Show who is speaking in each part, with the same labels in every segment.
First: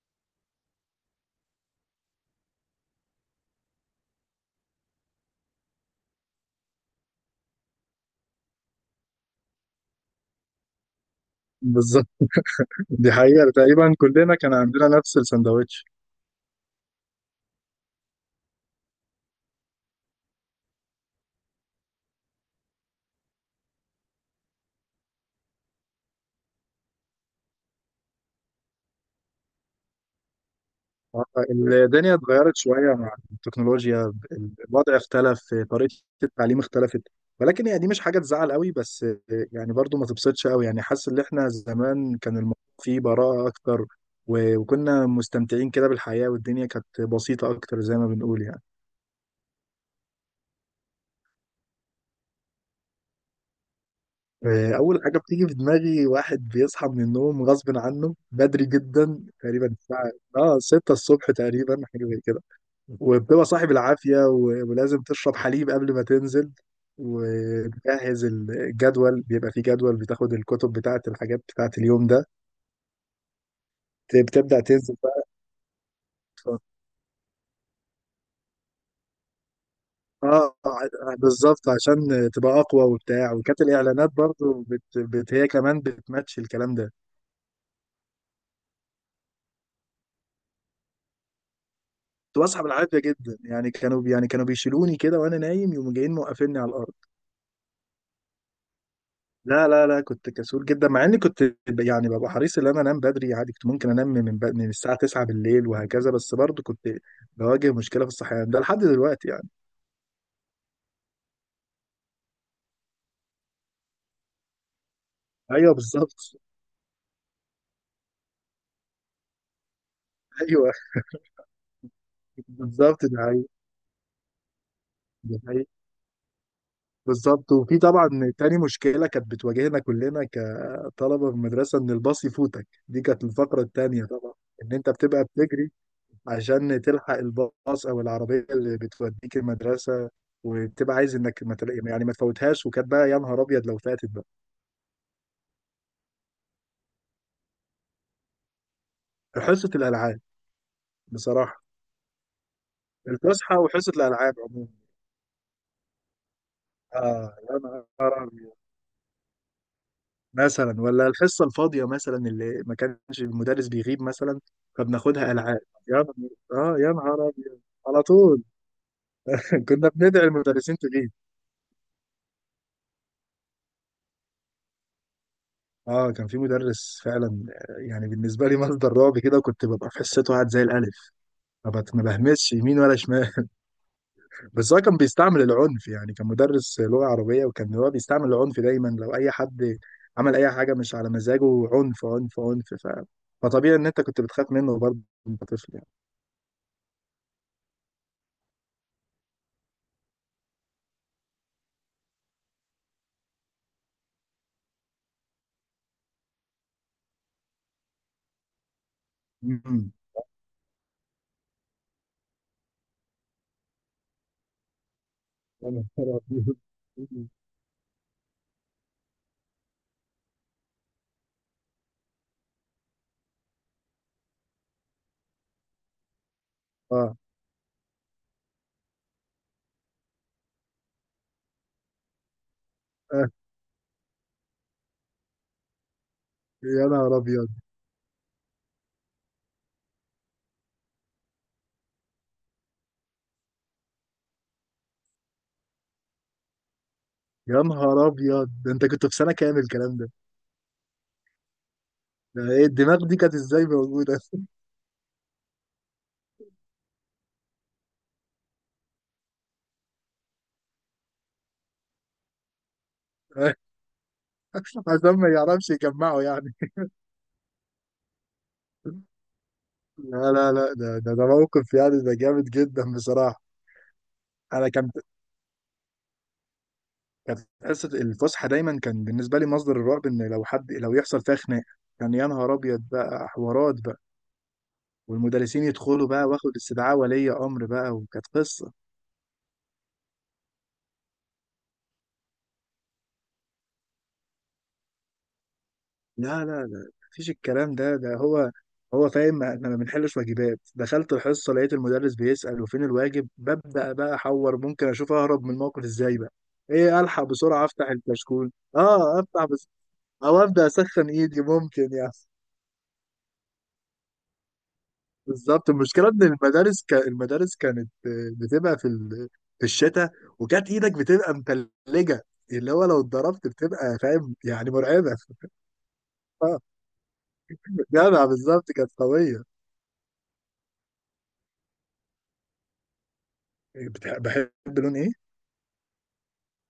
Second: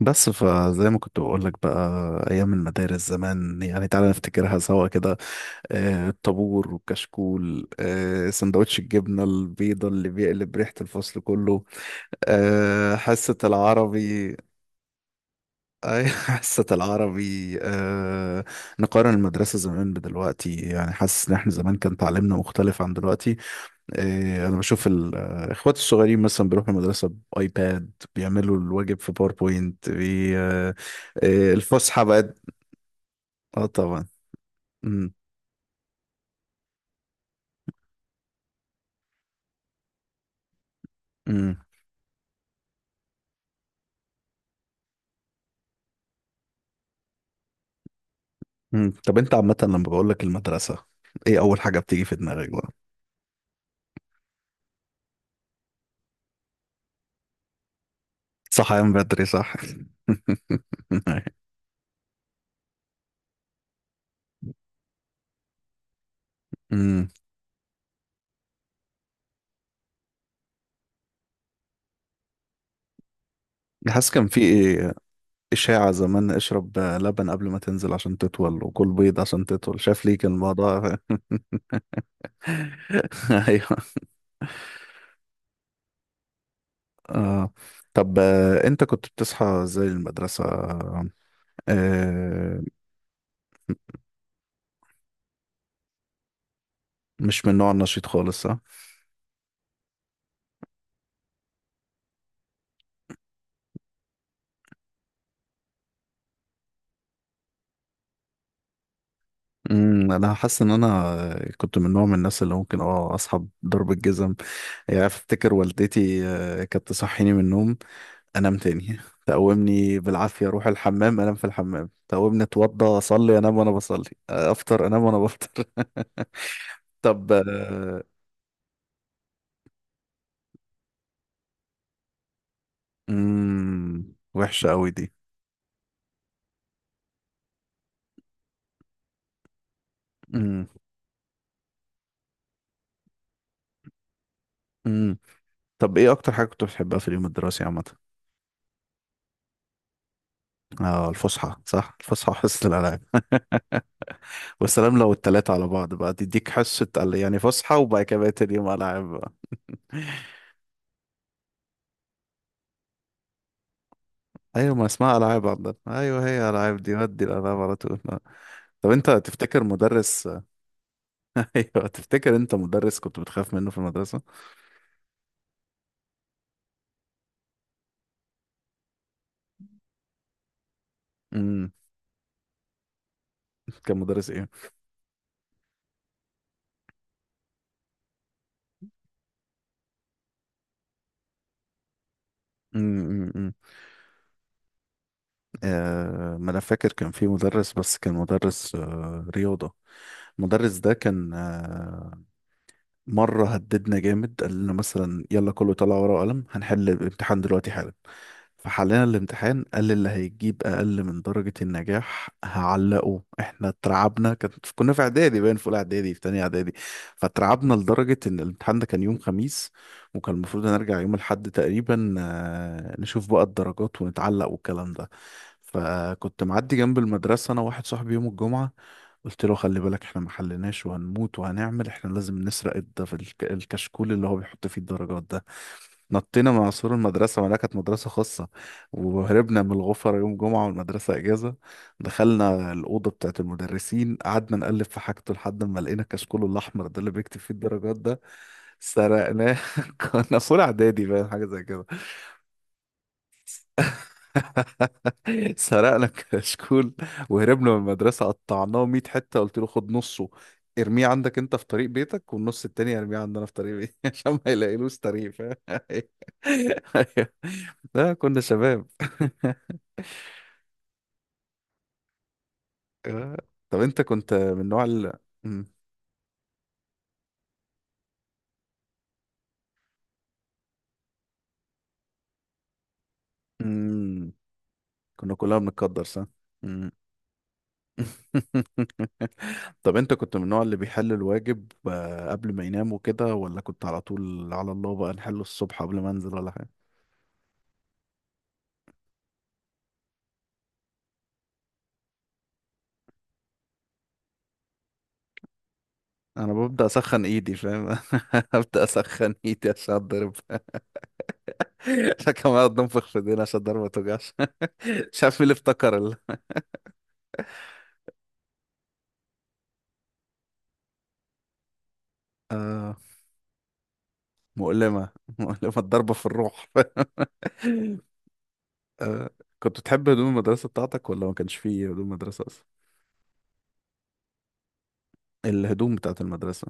Speaker 1: بس فزي ما كنت بقول لك بقى ايام المدارس زمان، يعني تعالى نفتكرها سوا كده. الطابور والكشكول، سندوتش الجبنه البيضه اللي بيقلب ريحه الفصل كله.
Speaker 2: بالظبط. دي
Speaker 1: حصه
Speaker 2: حقيقة تقريبا كلنا
Speaker 1: العربي.
Speaker 2: كان عندنا نفس السندوتش.
Speaker 1: اي. حصه العربي نقارن المدرسه زمان بدلوقتي. يعني حاسس ان احنا زمان كان تعليمنا مختلف عن دلوقتي. إيه، انا بشوف الاخوات الصغيرين مثلا بيروحوا المدرسه بايباد، بيعملوا الواجب في باوربوينت بي... آه، إيه، الفسحه
Speaker 2: الدنيا
Speaker 1: بقت.
Speaker 2: اتغيرت شوية مع
Speaker 1: اه طبعا.
Speaker 2: التكنولوجيا. الوضع
Speaker 1: مم.
Speaker 2: اختلف، طريقة التعليم اختلفت. ولكن هي دي مش حاجة تزعل قوي، بس يعني برضو ما تبسطش قوي. يعني حاسس ان احنا
Speaker 1: مم.
Speaker 2: زمان كان الموضوع فيه براءة اكتر، وكنا مستمتعين كده بالحياة، والدنيا كانت بسيطة اكتر زي ما بنقول يعني.
Speaker 1: طب انت عامه لما بقول لك المدرسه، ايه اول حاجه بتيجي في دماغك بقى؟
Speaker 2: أول حاجة بتيجي في دماغي واحد بيصحى من النوم غصب عنه بدري
Speaker 1: صحيان
Speaker 2: جدا،
Speaker 1: بدري صح.
Speaker 2: تقريبا الساعة اه 6 الصبح تقريبا، حاجة زي كده. وبتبقى صاحب العافية، ولازم تشرب حليب قبل ما تنزل
Speaker 1: امم
Speaker 2: وتجهز الجدول. بيبقى فيه جدول بتاخد الكتب بتاعة الحاجات بتاعة اليوم ده.
Speaker 1: حاسس كان في
Speaker 2: بتبدأ
Speaker 1: ايه.
Speaker 2: تنزل بقى.
Speaker 1: اشاعه زمان
Speaker 2: ف-
Speaker 1: اشرب لبن قبل ما تنزل عشان تطول، وكل بيض عشان تطول. شايف ليه كان الموضوع.
Speaker 2: بالظبط عشان تبقى أقوى وبتاع. وكانت
Speaker 1: ايوه.
Speaker 2: الإعلانات برضو هي كمان بتماتش الكلام ده.
Speaker 1: آه. طب انت كنت بتصحى زي المدرسة.
Speaker 2: كنت
Speaker 1: آه.
Speaker 2: بصحى بالعافيه جدا يعني، كانوا بيشيلوني كده وانا نايم، يقوموا جايين موقفيني على الارض.
Speaker 1: مش من النوع النشيط خالص ها؟
Speaker 2: لا لا لا، كنت كسول جدا. مع اني كنت يعني ببقى حريص ان انا انام بدري عادي. كنت ممكن انام من من الساعه 9 بالليل وهكذا، بس برضه كنت بواجه مشكله في الصحيان ده لحد دلوقتي يعني.
Speaker 1: انا حاسس ان انا كنت من نوع من الناس اللي ممكن اصحى بضرب الجزم. يعني افتكر
Speaker 2: ايوه بالظبط.
Speaker 1: والدتي كانت تصحيني من النوم انام تاني، تقومني بالعافية اروح
Speaker 2: ايوه
Speaker 1: الحمام انام في الحمام، تقومني اتوضى
Speaker 2: بالظبط، ده
Speaker 1: اصلي
Speaker 2: حقيقي،
Speaker 1: انام وانا بصلي، افطر انام وانا
Speaker 2: ده
Speaker 1: بفطر.
Speaker 2: حقيقي.
Speaker 1: طب
Speaker 2: بالظبط. وفي طبعا تاني مشكله كانت بتواجهنا كلنا كطلبه في المدرسه، ان الباص يفوتك. دي كانت الفقره التانيه طبعا،
Speaker 1: وحشة
Speaker 2: ان
Speaker 1: قوي
Speaker 2: انت
Speaker 1: دي.
Speaker 2: بتبقى بتجري عشان تلحق الباص او العربيه اللي بتوديك المدرسه.
Speaker 1: امم
Speaker 2: وبتبقى عايز انك ما يعني ما تفوتهاش. وكانت بقى يا نهار ابيض لو فاتت بقى.
Speaker 1: امم طب ايه اكتر حاجة كنت بتحبها في اليوم الدراسي عامة؟
Speaker 2: حصه الالعاب
Speaker 1: اه الفسحة،
Speaker 2: بصراحه،
Speaker 1: صح الفسحة وحصة الألعاب.
Speaker 2: الفسحه وحصه الالعاب عموما.
Speaker 1: والسلام، لو التلاتة على بعض بقى تديك حصة
Speaker 2: اه
Speaker 1: يعني
Speaker 2: يا
Speaker 1: فسحة وبعد
Speaker 2: نهار
Speaker 1: كده بقيت
Speaker 2: ابيض،
Speaker 1: اليوم ألعاب بقى.
Speaker 2: مثلا ولا الحصه الفاضيه مثلا، اللي ما كانش المدرس بيغيب مثلا،
Speaker 1: أيوة ما اسمها
Speaker 2: فبناخدها
Speaker 1: ألعاب
Speaker 2: العاب.
Speaker 1: عندنا،
Speaker 2: يا نهار،
Speaker 1: أيوة هي ألعاب
Speaker 2: اه يا
Speaker 1: دي، ودي
Speaker 2: نهار
Speaker 1: الألعاب
Speaker 2: ابيض
Speaker 1: على طول.
Speaker 2: على
Speaker 1: آه.
Speaker 2: طول.
Speaker 1: طب أنت تفتكر
Speaker 2: كنا بندعي
Speaker 1: مدرس.
Speaker 2: المدرسين تغيب.
Speaker 1: أيوة، تفتكر أنت مدرس كنت بتخاف منه في المدرسة؟
Speaker 2: اه كان في مدرس فعلا، يعني بالنسبه لي مصدر رعب كده. وكنت ببقى في حصته قاعد زي الالف،
Speaker 1: امم.
Speaker 2: ما بهمسش يمين ولا شمال.
Speaker 1: كان مدرس إيه؟
Speaker 2: بس هو كان بيستعمل العنف يعني. كان مدرس لغة عربية وكان هو بيستعمل العنف دايما لو أي حد عمل أي حاجة مش على مزاجه. عنف عنف عنف،
Speaker 1: أمم.
Speaker 2: فطبيعي إن أنت كنت بتخاف منه برضه، وأنت طفل يعني.
Speaker 1: آه، ما أنا فاكر كان في مدرس، بس كان مدرس آه رياضة. المدرس ده كان مرة هددنا جامد، قال لنا مثلا يلا كله طلع ورقة وقلم هنحل الامتحان دلوقتي حالا. فحلينا الامتحان،
Speaker 2: أمم.
Speaker 1: قال اللي هيجيب أقل من درجة النجاح هعلقه، احنا اترعبنا. كنا في إعدادي باين، في
Speaker 2: يا
Speaker 1: أولى إعدادي، في
Speaker 2: نهار
Speaker 1: تانية
Speaker 2: أبيض.
Speaker 1: إعدادي. فاترعبنا لدرجة إن الامتحان ده كان يوم خميس، وكان المفروض نرجع يوم الأحد تقريبا نشوف بقى الدرجات ونتعلق والكلام ده. فكنت معدي جنب
Speaker 2: آه.
Speaker 1: المدرسة أنا واحد صاحبي يوم الجمعة، قلت له خلي بالك احنا ما حليناش وهنموت، احنا لازم نسرق
Speaker 2: آه،
Speaker 1: الكشكول اللي هو بيحط فيه الدرجات ده. نطينا من
Speaker 2: يا
Speaker 1: عصور
Speaker 2: نهار
Speaker 1: المدرسة،
Speaker 2: أبيض.
Speaker 1: ولا كانت مدرسة خاصة، وهربنا من الغفر يوم جمعة والمدرسة إجازة. دخلنا الأوضة بتاعت المدرسين، قعدنا نقلب في حاجته لحد ما لقينا الكشكول الأحمر ده اللي بيكتب فيه
Speaker 2: يا
Speaker 1: الدرجات
Speaker 2: نهار
Speaker 1: ده.
Speaker 2: أبيض، ده أنت كنت في سنة
Speaker 1: سرقناه.
Speaker 2: كامل الكلام ده؟
Speaker 1: كنا في أولى إعدادي باين، حاجة زي كده.
Speaker 2: ده إيه الدماغ دي كانت إزاي موجودة؟
Speaker 1: سرقنا كشكول وهربنا من المدرسة، قطعناه 100 حتة. قلت له خد نصه ارميه عندك انت في طريق بيتك، والنص التاني ارميه عندنا في طريق بيتي، عشان ما يلاقيلوش
Speaker 2: عشان ما
Speaker 1: طريق، فاهم.
Speaker 2: يعرفش يجمعه يعني.
Speaker 1: أيوه. لا كنا شباب.
Speaker 2: لا لا لا، ده موقف يعني، ده جامد جدا
Speaker 1: آه.
Speaker 2: بصراحة.
Speaker 1: طب انت كنت من
Speaker 2: انا
Speaker 1: نوع
Speaker 2: كانت،
Speaker 1: مم.
Speaker 2: كانت حصه الفسحه دايما كان بالنسبه لي مصدر الرعب، ان لو حد لو يحصل فيها خناقه. كان يا نهار ابيض بقى، حوارات بقى،
Speaker 1: مم. كنا كلنا
Speaker 2: والمدرسين
Speaker 1: بنتقدر
Speaker 2: يدخلوا بقى،
Speaker 1: صح؟
Speaker 2: واخد
Speaker 1: مم.
Speaker 2: استدعاء ولي امر بقى، وكانت قصه.
Speaker 1: طب انت كنت من النوع اللي بيحل الواجب قبل ما ينام وكده، ولا كنت على طول على الله بقى نحله الصبح قبل ما انزل،
Speaker 2: لا
Speaker 1: ولا
Speaker 2: لا لا، مفيش الكلام ده. ده هو فاهم احنا ما بنحلش واجبات. دخلت الحصه لقيت المدرس بيسال وفين الواجب، ببدا بقى احور ممكن اشوف اهرب من الموقف ازاي بقى.
Speaker 1: انا ببدا
Speaker 2: ايه الحق
Speaker 1: اسخن ايدي
Speaker 2: بسرعه
Speaker 1: فاهم.
Speaker 2: افتح الكشكول،
Speaker 1: ابدا
Speaker 2: اه
Speaker 1: اسخن
Speaker 2: افتح بس،
Speaker 1: ايدي عشان اتضرب.
Speaker 2: او ابدا اسخن ايدي ممكن يعني.
Speaker 1: عشان كمان اقعد انفخ في ايدينا عشان الضربه ما توجعش. مش عارف مين اللي
Speaker 2: بالظبط،
Speaker 1: افتكر
Speaker 2: المشكله
Speaker 1: ال...
Speaker 2: ان المدارس المدارس كانت بتبقى في في الشتاء، وكانت ايدك بتبقى متلجه، اللي هو
Speaker 1: آه
Speaker 2: لو اتضربت بتبقى فاهم يعني،
Speaker 1: مؤلمه.
Speaker 2: مرعبه.
Speaker 1: مؤلمه الضربه في
Speaker 2: اه
Speaker 1: الروح.
Speaker 2: جدع، بالظبط كانت
Speaker 1: آه.
Speaker 2: قويه.
Speaker 1: كنت بتحب هدوم المدرسه بتاعتك ولا ما كانش فيه هدوم مدرسه اصلا؟
Speaker 2: بحب، لون ايه؟
Speaker 1: الهدوم بتاعت المدرسه.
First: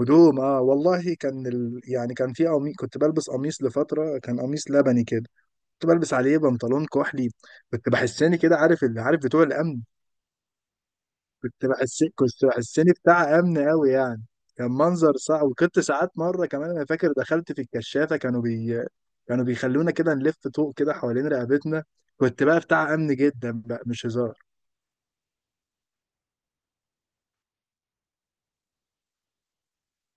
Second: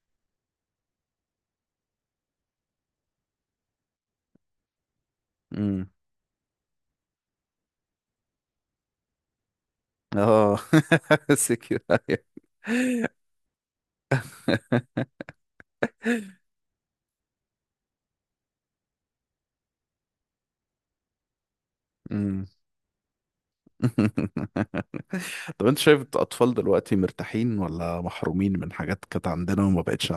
Speaker 2: هدوم، اه والله كان يعني كان في قميص، كنت بلبس قميص لفتره، كان قميص لبني كده، كنت
Speaker 1: امم.
Speaker 2: بلبس عليه بنطلون كحلي. كنت بحسني كده، عارف اللي، عارف بتوع الامن،
Speaker 1: اه.
Speaker 2: كنت
Speaker 1: سكيور.
Speaker 2: بحس كنت بحسني بتاع امن قوي يعني. كان منظر صعب. وكنت ساعات، مره كمان انا فاكر دخلت في الكشافه، كانوا بيخلونا كده نلف طوق كده حوالين رقبتنا. كنت
Speaker 1: امم.
Speaker 2: بقى بتاع امن جدا بقى، مش هزار.
Speaker 1: طب انت شايف الاطفال دلوقتي مرتاحين ولا محرومين من حاجات كانت عندنا وما بقتش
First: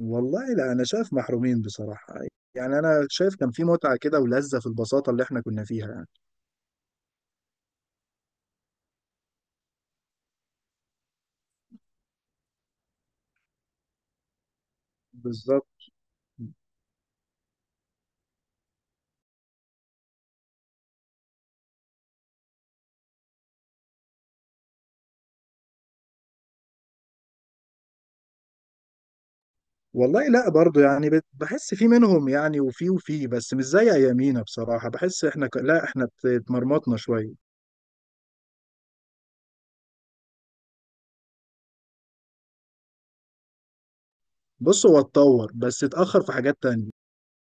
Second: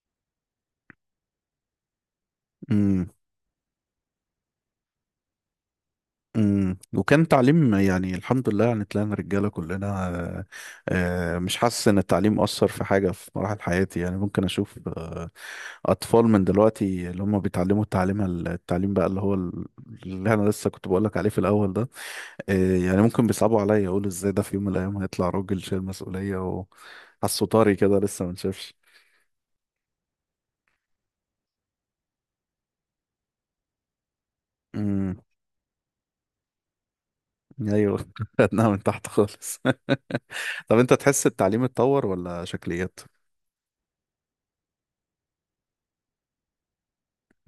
Speaker 2: والله لا انا شايف محرومين بصراحه. يعني انا
Speaker 1: عندهم؟
Speaker 2: شايف كان في متعه كده ولذه في البساطه اللي احنا كنا فيها يعني.
Speaker 1: امم. وكان تعليم يعني الحمد لله، يعني طلعنا رجاله كلنا. مش حاسس ان التعليم اثر في حاجه في مراحل حياتي. يعني ممكن اشوف
Speaker 2: بالظبط.
Speaker 1: اطفال من دلوقتي اللي هم بيتعلموا التعليم بقى اللي انا لسه كنت بقول لك عليه في الاول ده، يعني ممكن بيصعبوا عليا، يقولوا ازاي ده في يوم من الايام هيطلع راجل شايل مسؤوليه، وحاسه طري كده لسه ما نشافش.
Speaker 2: والله لا برضو يعني، بحس في منهم يعني، وفي بس مش زي ايامينا بصراحه.
Speaker 1: امم
Speaker 2: بحس احنا لا احنا اتمرمطنا شويه.
Speaker 1: ايوه. خدناها من تحت خالص. طب انت تحس التعليم اتطور ولا شكليات؟
Speaker 2: بص هو اتطور بس اتأخر في حاجات تانية.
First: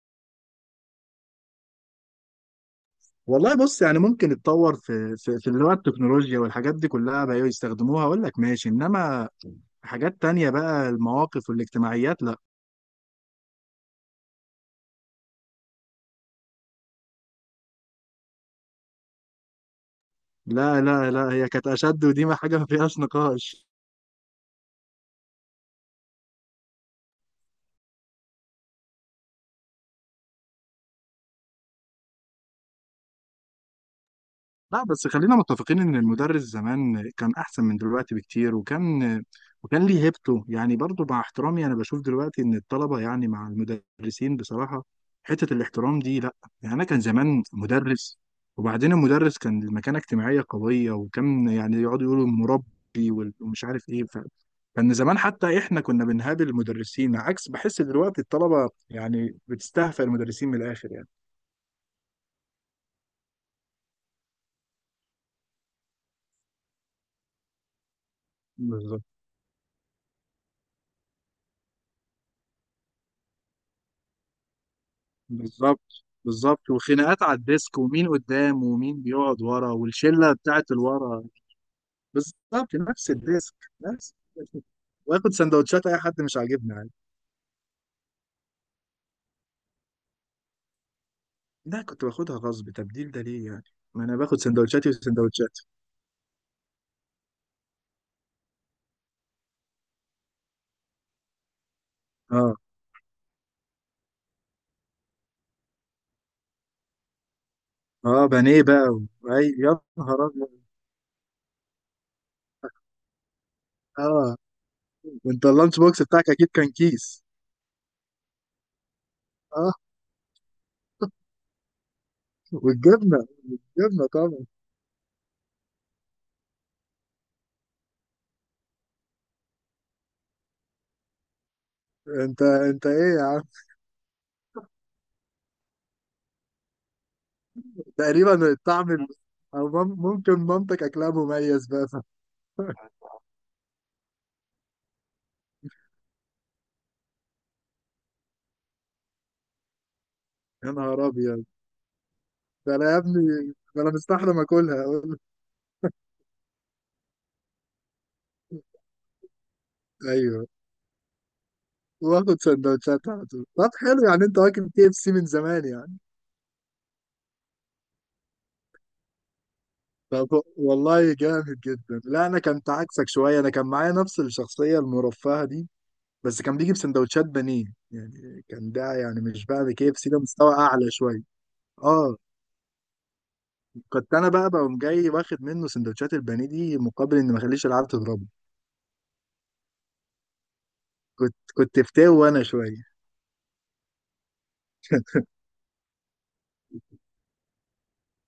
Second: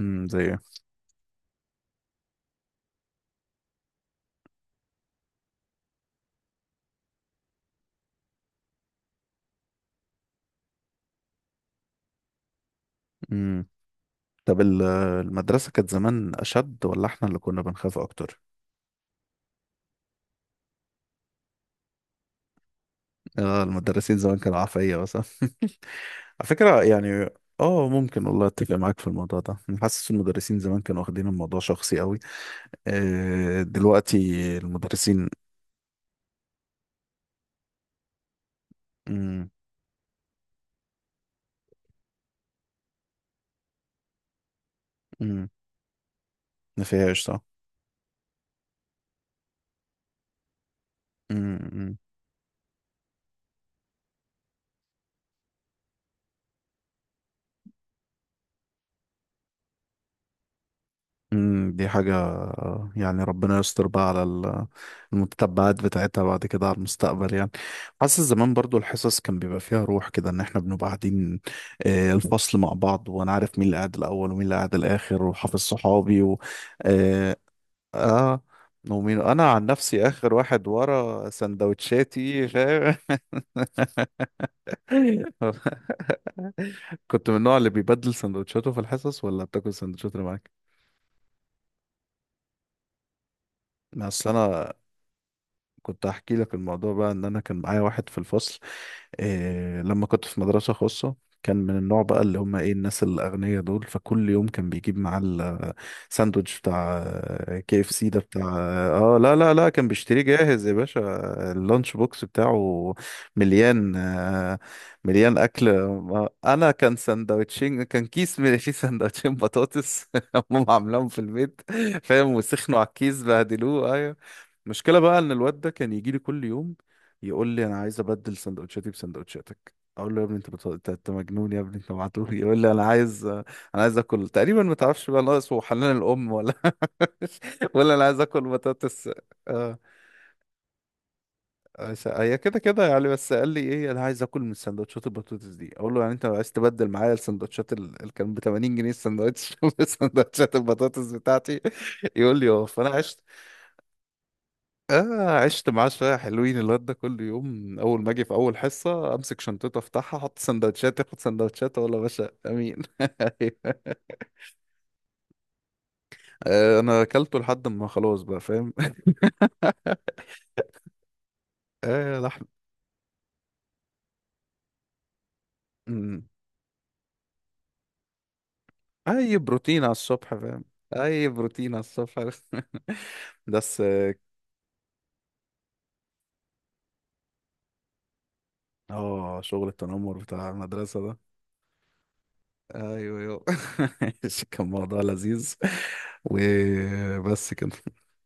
Speaker 1: زي.
Speaker 2: والله بص، يعني ممكن اتطور في في اللي هو التكنولوجيا والحاجات دي كلها بقى يستخدموها، اقول لك ماشي. انما حاجات تانية بقى، المواقف والاجتماعيات لا.
Speaker 1: امم. طب المدرسة كانت زمان أشد، ولا إحنا اللي كنا بنخاف أكتر؟
Speaker 2: لا لا لا، هي كانت اشد، ودي ما حاجة ما فيهاش نقاش.
Speaker 1: آه المدرسين زمان كانوا عفية مثلا. على فكرة يعني. اه ممكن، والله اتفق معاك في الموضوع ده. أنا حاسس المدرسين زمان كانوا واخدين الموضوع شخصي قوي. آه دلوقتي
Speaker 2: لا بس
Speaker 1: المدرسين.
Speaker 2: خلينا متفقين ان المدرس زمان كان احسن من دلوقتي بكتير، وكان،
Speaker 1: امم
Speaker 2: وكان ليه هيبته يعني. برضو مع احترامي انا بشوف دلوقتي ان الطلبة يعني مع المدرسين بصراحة، حتة
Speaker 1: امم
Speaker 2: الاحترام دي لا. يعني انا
Speaker 1: ما
Speaker 2: كان
Speaker 1: فيهاش
Speaker 2: زمان
Speaker 1: صح.
Speaker 2: مدرس، وبعدين المدرس كان المكانة اجتماعية قوية، وكان يعني يقعدوا
Speaker 1: امم
Speaker 2: يقولوا المربي ومش عارف ايه كان زمان حتى احنا كنا بنهابل المدرسين، عكس بحس دلوقتي الطلبة يعني بتستهفى المدرسين من الاخر يعني.
Speaker 1: دي حاجة يعني ربنا يستر بقى على المتتبعات بتاعتها بعد كده على المستقبل يعني. حاسس زمان برضو
Speaker 2: بالظبط.
Speaker 1: الحصص كان بيبقى فيها روح كده، ان احنا بنبقى قاعدين الفصل مع بعض، وانا عارف مين اللي قاعد الاول ومين اللي قاعد الاخر، وحافظ
Speaker 2: بالظبط،
Speaker 1: صحابي و
Speaker 2: بالظبط. وخناقات على
Speaker 1: اه,
Speaker 2: الديسك ومين
Speaker 1: آه،
Speaker 2: قدام ومين
Speaker 1: ومين
Speaker 2: بيقعد
Speaker 1: انا عن
Speaker 2: ورا
Speaker 1: نفسي
Speaker 2: والشله
Speaker 1: اخر
Speaker 2: بتاعت
Speaker 1: واحد
Speaker 2: الورا.
Speaker 1: ورا سندوتشاتي
Speaker 2: بالظبط،
Speaker 1: فاهم.
Speaker 2: نفس الديسك، نفس. واخد سندوتشات اي حد مش عاجبني عادي.
Speaker 1: كنت من النوع اللي بيبدل سندوتشاته في الحصص، ولا بتاكل سندوتشات اللي معاك؟
Speaker 2: لا كنت باخدها غصب، تبديل ده ليه يعني، ما انا
Speaker 1: اصل
Speaker 2: باخد
Speaker 1: انا
Speaker 2: سندوتشاتي وسندوتشاتي.
Speaker 1: كنت هحكي لك الموضوع بقى، ان انا كان معايا واحد في الفصل إيه لما كنت في مدرسة خاصة، كان من النوع بقى اللي
Speaker 2: اه،
Speaker 1: هم ايه، الناس الاغنياء دول، فكل يوم كان بيجيب معاه الساندوتش بتاع كي اف سي ده
Speaker 2: اه
Speaker 1: بتاع.
Speaker 2: بانيه بقى و...
Speaker 1: اه لا
Speaker 2: اي
Speaker 1: لا لا
Speaker 2: يا
Speaker 1: كان
Speaker 2: نهار
Speaker 1: بيشتريه
Speaker 2: ابيض.
Speaker 1: جاهز يا باشا. اللانش بوكس بتاعه مليان
Speaker 2: اه،
Speaker 1: مليان
Speaker 2: انت
Speaker 1: اكل.
Speaker 2: اللانش بوكس بتاعك اكيد كان
Speaker 1: انا كان
Speaker 2: كيس.
Speaker 1: ساندوتشين، كان كيس من فيه ساندوتشين
Speaker 2: اه،
Speaker 1: بطاطس هم عاملاهم في البيت، فاهم، وسخنوا على
Speaker 2: والجبنه،
Speaker 1: الكيس بهدلوه.
Speaker 2: الجبنه
Speaker 1: أيوه.
Speaker 2: طبعا.
Speaker 1: المشكلة بقى ان الواد ده كان يجي لي كل يوم يقول لي انا عايز ابدل سندوتشاتي بسندوتشاتك، اقول له يا ابني انت أنت مجنون يا ابني، انت معتوه.
Speaker 2: انت
Speaker 1: يقول لي
Speaker 2: انت ايه يا عم!
Speaker 1: انا عايز اكل. تقريبا ما تعرفش بقى، ناقص هو حنان الام ولا. ولا انا عايز اكل
Speaker 2: تقريبا الطعم
Speaker 1: بطاطس.
Speaker 2: او
Speaker 1: اه.
Speaker 2: ممكن مامتك اكلها مميز بقى.
Speaker 1: هي كده كده يعني. بس قال لي ايه، انا عايز اكل من سندوتشات البطاطس دي. اقول له يعني انت عايز تبدل معايا السندوتشات اللي كان ب 80 جنيه السندوتش بسندوتشات
Speaker 2: يا نهار
Speaker 1: البطاطس
Speaker 2: ابيض،
Speaker 1: بتاعتي. يقول لي اه.
Speaker 2: ده انا
Speaker 1: فانا
Speaker 2: يا
Speaker 1: عشت
Speaker 2: ابني، ده انا مستحرم اكلها اقول له.
Speaker 1: آه، عشت معاه شوية حلوين. الواد ده كل يوم أول ما أجي في أول حصة أمسك شنطته أفتحها أحط
Speaker 2: ايوه،
Speaker 1: سندوتشات، ياخد سندوتشات، أقول له يا باشا
Speaker 2: واخد
Speaker 1: أمين.
Speaker 2: سندوتشات على طول. طب حلو يعني، انت واكل كي اف سي من زمان يعني.
Speaker 1: آه أنا أكلته لحد ما خلاص بقى فاهم.
Speaker 2: طب والله جامد جدا.
Speaker 1: آه
Speaker 2: لا انا
Speaker 1: لحم.
Speaker 2: كنت عكسك شويه، انا كان معايا نفس الشخصيه المرفهه دي،
Speaker 1: مم.
Speaker 2: بس كان بيجي بسندوتشات بانيه. يعني كان ده يعني
Speaker 1: أي
Speaker 2: مش بقى
Speaker 1: بروتين
Speaker 2: كي
Speaker 1: على
Speaker 2: اف سي، ده
Speaker 1: الصبح
Speaker 2: مستوى
Speaker 1: فاهم.
Speaker 2: اعلى شويه.
Speaker 1: أي بروتين على
Speaker 2: اه
Speaker 1: الصبح. بس
Speaker 2: كنت
Speaker 1: آه.
Speaker 2: انا بقى بقوم جاي واخد منه سندوتشات البانيه دي، مقابل ان ما اخليش العيال تضربه.
Speaker 1: شغل التنمر بتاع المدرسة ده.
Speaker 2: كنت فتاوي وانا شويه.
Speaker 1: أيوه أيوه. كان موضوع لذيذ. وبس كده.